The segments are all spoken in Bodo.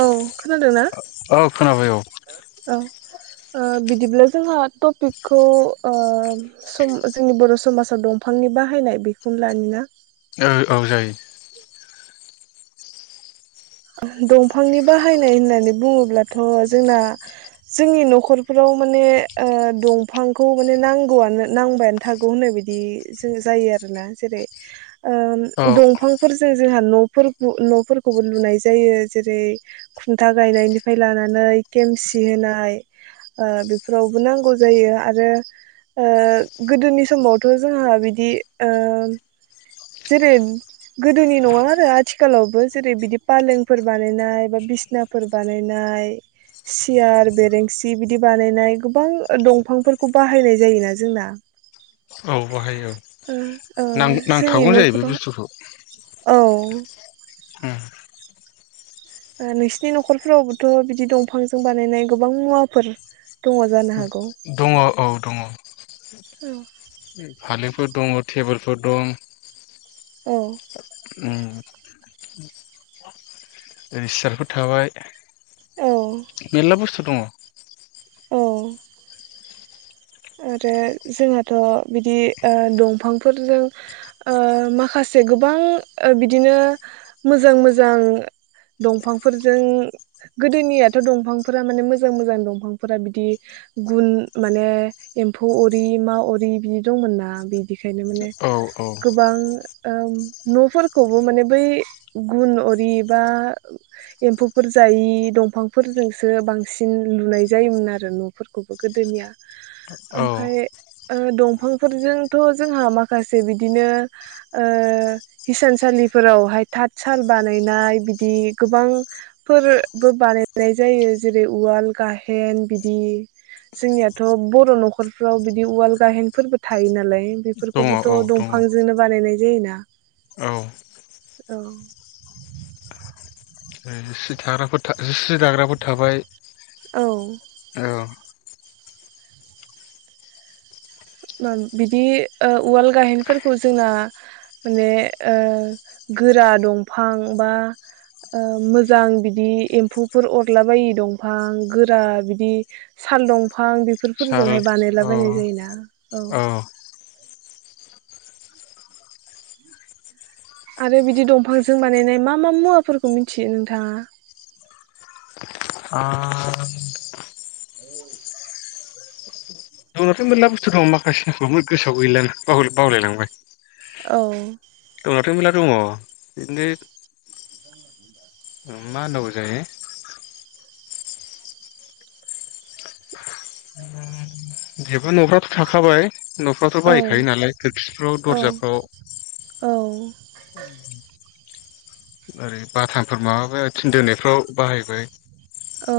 औ खोनादों ना औ खोनाबाय औ औ ओ बिदिब्ला जोंहा टपिकखौ ओ सम जोंनि बर' समाजाव दंफांनि बाहायनाय बेखौनो लानिना? औ औ जायो दंफांनि बाहायनाय होननानै बुङोब्लाथ' जोंना जोंनि नख'रफोराव माने ओ दंफांखौ माने नांगौआनो नांबायानो थागौ होननाय बायदि जों जायो आरोना जेरै ओ औ दंफांफोर जों जोंहा न'फोर गु न'फोरखौबो लुनाय जायो जेरै खुन्था गायनायनिफ्राय लानानै जेरै गोदोनि नङा आरो आथिखालावबो जेरै बिदि पालेंफोर बानायनाय बा बिसनाफोर बानायनाय, सियार, बेरेंसि बिदि बानायनाय गोबां ओ दंफांफोरखौ बाहायनाय जायोना जोंना औ ओम ओ खावगोन जायो बे बुस्थुखौ औ उम ओ नोंसिनि नख'रफोरावबोथ' बिदि दंफांजों बानायनाय गोबां मुवाफोर दङ जानो हागौ। दङ औ दङ औ। फालेंफोर दङ टेबोलफोर दं। औ। ओम। जै सियारफोर थाबाय। औ मेनला बुस्थु। दङ। औ। आरो जोंहाथ' बिदि ओ दंफांफोरजों माखासे गोबां बिदिनो मोजां मोजां दंफांफोरजों गोदोनियाथ' दंफांफोरा माने मोजां मोजां दंफांफोरा बिदि गुन माने एम्फौ अरि मा अरि बिदि दंमोन ना बिदिखायनो माने औ औ गोबां न'फोरखौबो माने बै गुन अरि बा एम्फौफोर जायि दंफांफोरजोंसो बांसिन लुनाय जायोमोन आरो न'फोरखौबो गोदोनिया औ ओमफफ्राय ओदंफांफोरजोंथ' जोंहा माखासे बिदिनो हिसानसालिफोरावहाय थाथ साल बानायनाय बिदि गोबांफोरबो बानायनाय जायो जेरै उवाल गाहेन बिदि जोंनियाथ' बर' न'खर न'खरफ्राव बिदि उवाल गाहेनफोरबो थायो नालाय दङ बेफोरखौबोथ' औ दङ दंफांजोंनो बानायनाय जायोना औ ।औ जि थाग्राफोर सि दाग्राफोर थाबाय। औ। औ बिदि ओ उवाल गाहेनफोरखौ जोंना माने ओ गोरा दंफां बा ओक्षमोजां बिदि एम्फौफोर अरला बायि दंफां गोरा बिदि साल दंफां। बेफोरफोरजोंहाय बानायलाबायनाय जायोना। औ अ। आरो बिदि दंफांजों बानायनाय मा मा मुवाफोरखौ मिथियो नोंथाङा? आं दंनाथ' मोनला बुस्थु दं माखासे गोसोआव गैला बावलायलांबाय औ। दंनायाथ' मेरला दङ बिदिनो मा होन होनांगौ जायो। बेफोर न'फोरावथ' थाखाबाय। न'फ्राथ' औ बायखायो नालाय खोरखिफ्राव औ दर्जाफ्राव। औ ओरै बाथामफोर माबा माय थिन दोनायफ्राव बाहायबाय। औ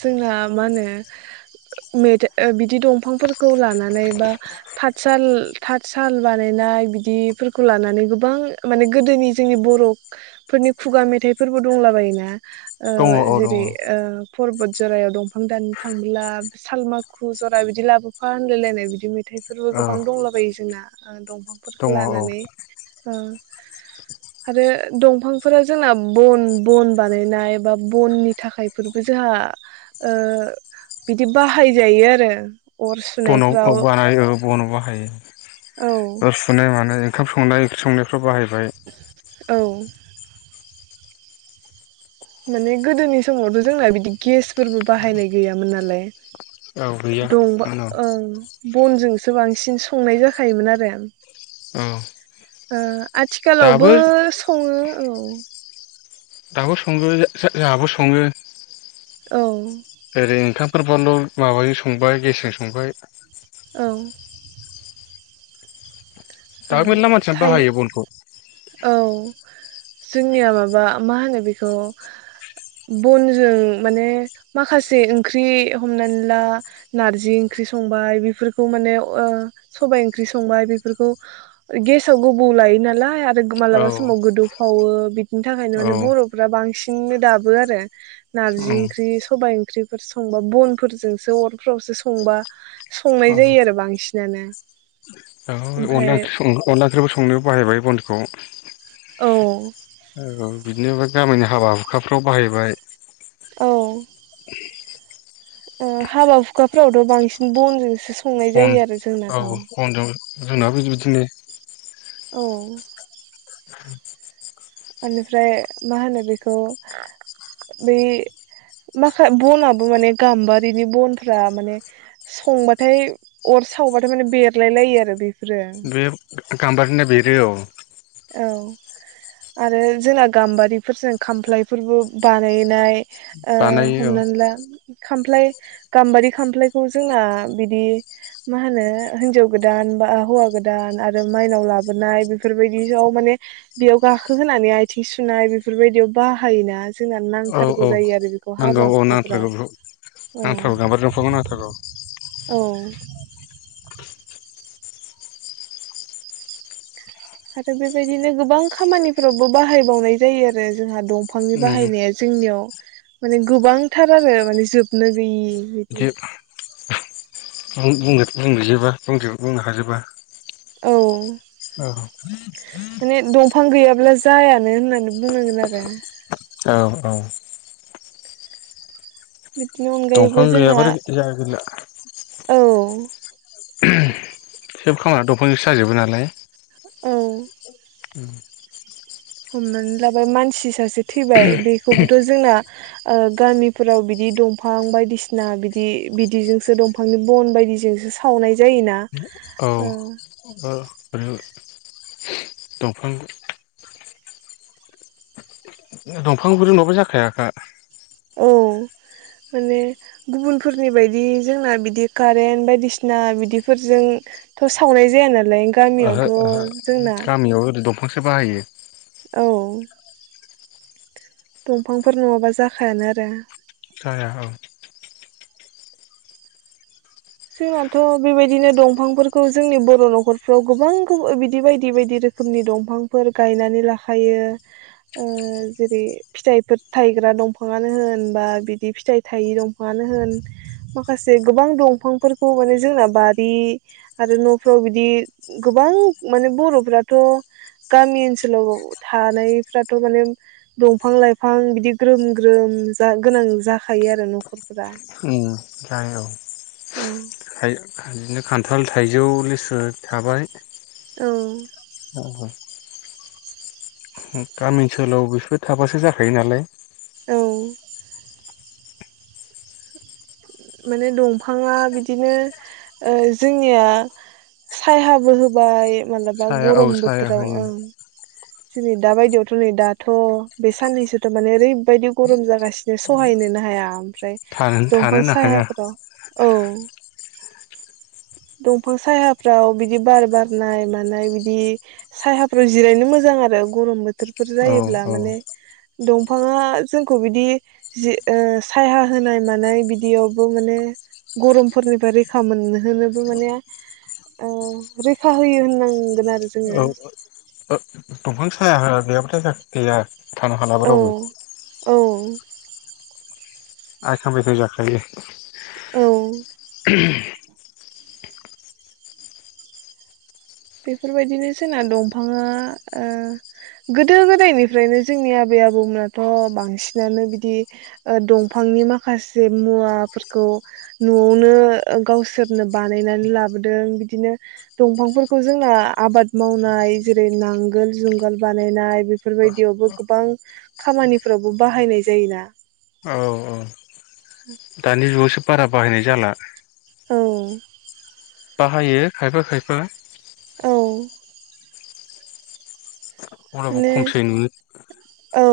जोंना मा होनो मेथाइ बिदि दंफांफोरखौ लानानै बा थाथसाल थाथसाल बानायनाय बिदिफोरखौ लानानै गोबां माने गोदोनि जोंनि बर'फोरनि खुगा मेथाइफोरबो दंला बायोना? दङ औ दङ जेरै परबत जरायाव दंफां दानो थांब्ला सालमाखु जरा बिदि लाबोफा होनलायलायनाय बिदि मेथाइ थाइफोरबो औ गोबां दंलाबायो जोंना। ओ दं बां दङ फोरखौ औ लानानै आरो ओ दंफांफोरा जोंना बन बन बानायनाय बा बननि थाखायफोर जोंहा ओ बिदि बाहायजायो आरो। अर बनाव औ सुनायफ्राव बाहायो बनाव बाहायो। औ अर सुनाय मानाय ओखाम संनाय ओंख्रि संनाय बाहायबाय औ। माने गोदोनि समावथ' जोंना बिदि गेसफोरबो बाहायनाय गैयामोन नालाय। औ गैया औ दंबा ओं बनजोंसो बांसिन संनाय जाखायोमोन आरो औ ओ आथिखालावबो सङो। औ। दाबो सङो जा-जा-जोंहाबो सङो। औ। [inaudible] माबाजों संबाय गेसजों संबाय। औ। दाबो मेनला मानसिनो थायो बाहायो बनखौ। औ, जोंनिया माबा मा होनो बेखौ बनजों माने माखासे ओंख्रि हमनानै ला नार्जि ओंख्रि संबाय बेफोरखौ माने ओ सबाय ओंख्रि संबाय बेफोरखौ गेसाव गोबौ लायो‌ नालाय औ मालाबा समाव गोदौ फावो बिदिनि थाखायनो औ माने बरफ्रा बांसिन दाबो आरो नार्जि ओम ओंख्रि सबाय ओंख्रिफोर संबा बनफोरजोंसो अरफोरावसो संबा संनाय औ जायो आरो बांसिनानो। औ अनला ओमफाय ओख्रि सं अनला ओंख्रिबो संनो बाहायबाय बनखौ। औ। औ बिदिनो गामिनि हाबा हुखाफ्राव बाहायबाय। औ। ओ हाबा हुखाफोरावथ बांसिन बनजोंसो संनाय बन जायो आरो औ जोंनाथ' बनजों जोंनाबो बिदि-बिदिनो। औ। [inaudible] ओनिफ्राय मा होनो बेखौ बै माखा बनाबो माने गाम्बारिनि बनफ्रा माने संबाथाय अर सावबाथाय माने बेरलाय लायो आरो बे। बे गाम्बारिना बेरो औ। औ आरो जोंना गाम्बारिफोरजों खामफ्लायफोरबो बानायनाय ओ बानायो हमनानै ला खामफ्लाय गाम्बारि खामफ्लायखौ जोंना बिदि मा होनो हिनजाव गोदान बा हौवा गोदान आरो माइनाव लाबोनाय बेफोरबाय दियाव माने बेयाव गाखो होनानै आथिं सुनाय बेफोरबायदियाव बाहायोना। जोंना औ नांथारगौ औ जायो आरो बेखौ हाबा नांगौ औ हुखाफोराव नांथारगौ औ नांथारगौ गाम्बारि दंफांखौ नांथारगौ। औ। आरो बेबायदिनो गोबां खामानिफोरावबो बाहायबावनाय जायो आरो जोंहा दंफांनि उम बाहायनाया जोंनियाव माने गोबांथार आरो माने जोबनो गैयि बिदि बुं बुंनो बुंजोबा बुंजो बुंनो हाजोबा औ औ ब्ला जायानो होननानै बुंनांगोन आरो औ औ बिदिनि दंफां अनगायैबो जोंहा गैयाबाथाय जाया गैला औ उह सोब खामानिया दंफांजोंसो जाजोबो नालाय औ [inaudible] हमनानै लाबाय मानसि सासे थैबाय बेखौबोथ' जोंना ओ गामिफोराव बिदि दंफां बायदिसिना बिदि बिदिजोंसो दंफांनि बन बायदिजोंसो सावनाय जायोना औ ओ ओहो दफां दंफांफोरजों नंबा जाखायाखा औ माने गुबुनफोरनि बायदि जोंना बिदि कारेन्ट बायदिसिना बिदिफोरजोंथ' सावनाय जाया नालाय ओहो गामियावथ' ओहो जोंना गामियाव ओरै दंफांसो बाहायो [inaudible] दंफांफोर नङाबा जाखायानो आरो जाया औ जोंनाथ' बेबायदिनो दंफांफोरखौ जोंनि बर' न'खरफ्राव गोबां बिदि बायदि बायदि रोखोमनि दंफांफोर गायनानै लाखायो ओ जेरै फिथाइफोर थायग्रा दंफाङानो होन बा बिदि फिथाइ थायि दंफाङानो होन माखासे गोबां दंफां फोरखौ माने जोंना बारि आरो न'फ्राव बिदि गोबां माने बर'फ्राथ' गामि ओनसोलाव थानायफ्राथ' माने दंफां लाइफां बिदि ग्रोम ग्रोम जा गोनां जाखायो आरो न'खरफ्रा औ थायज बिदिनो खान्थाल थाइजौ लेसु थाबाय औ औ गामि ओनसोलाव बिसोरो थाबासो जाखायो नालाय औ माने दंफाङा बिदिनो ओ जोंनिया सायहाबो होबाय मालाबा साया औ गरम साया बोथोराव होयो ओं दिनै दा बायदियावथ' नै दाथ' बे साननैसोथ' माने ओरैबायदि गरम जागासिनो सहायनोनो हाया ओमफ्राय थानो दंफ [unintelligible] थानोनो हाया सायाफ्रायाव औ दंफां सायाफ्राव बिदि बार बारनाय मानाय बिदि सायाफ्राव जिरायनो मोजां आरो गरम बोथोर बे फोर औ जायोब्ला औ माने दंफाङा जोंखौ बिदि जि ओ सायहाया होनाय मानाय बिदियावबो माने गरमफोरनिफ्राय रैखा मोनहोनो माने ओ रैखा होयो होननांगोन आरो जोङो औ ओ दंफां सा हाया हाया [unintelligible] गैया थानो हालाबा औ रावबो। औ। आयखां बायखां जाखायो। औ। बेफोरबायदिनो जोंना दंफाङा ओ गोदो गोदायनिफ्रायनो जोंनि आबै आबौमोनाथ' बांसिनानो बिदि ओ दंफांनि माखासे मुवाफोरखौ न'आवनो ओ गावसोरनो बानायनानै लाबोदों बिदिनो दंफांफोर खौ जोंना आबाद मावनाय जेरै नांगोल, जुंगाल बानायनाय बेफोरबायदियावबो गोबां खामानिफोरावबो बाहायनाय जायोना। औ औ उम दानि जुगावसो बारा बाहायनाय जाला। औ। बाहायो खायफा खायफा। औ अब्लाबो माने खमसै नुनो औ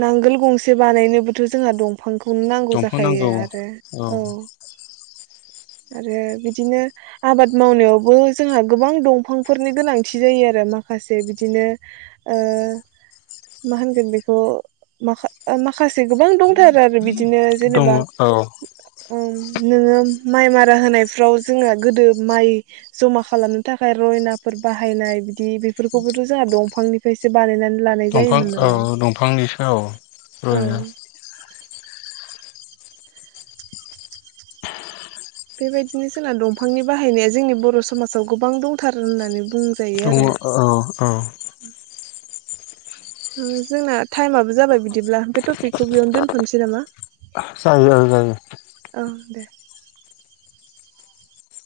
नांगोल गंसे बानायनोबोथ' जोंहा दंफां ख गुननांगौ दंफां नांगौ जाखायो आरो औ। आरो बिदिनो आबाद मावनायावबो जोंहा गोबां दंफांफोरनि गोनांथि जायो आरो। माखासे बिदिनो ओ मा होनगोन बेखौ माखा माखासे गोबां दंथारो आरो बिदि दिनो दङ जेनेबा औ ओम नोङो माइ मारा होनायफ्राव जोङो गोदो माइ ज'मा खालामनो थाखाय रयनाफोर बाहायनाय बिदि बेफोरखौबोथ' जोंहा दंफांनिफ्रायसो बानायनानै लानाय दंफां जायोमोन औ नालाय दंफांनिसो औ रयना बेबायदिनो जोंना दंफांनि बाहायनाया जोंनि बर' समाजाव गोबां दंथारो होननानै बुंजायो दङ आरो ओ औ औ ओ जोंना टाइमाबो जाबाय बिदिब्ला बे टपिकखौ बेयावनो दोनथ'नसै नामा? जायो औ जायो। औ दे।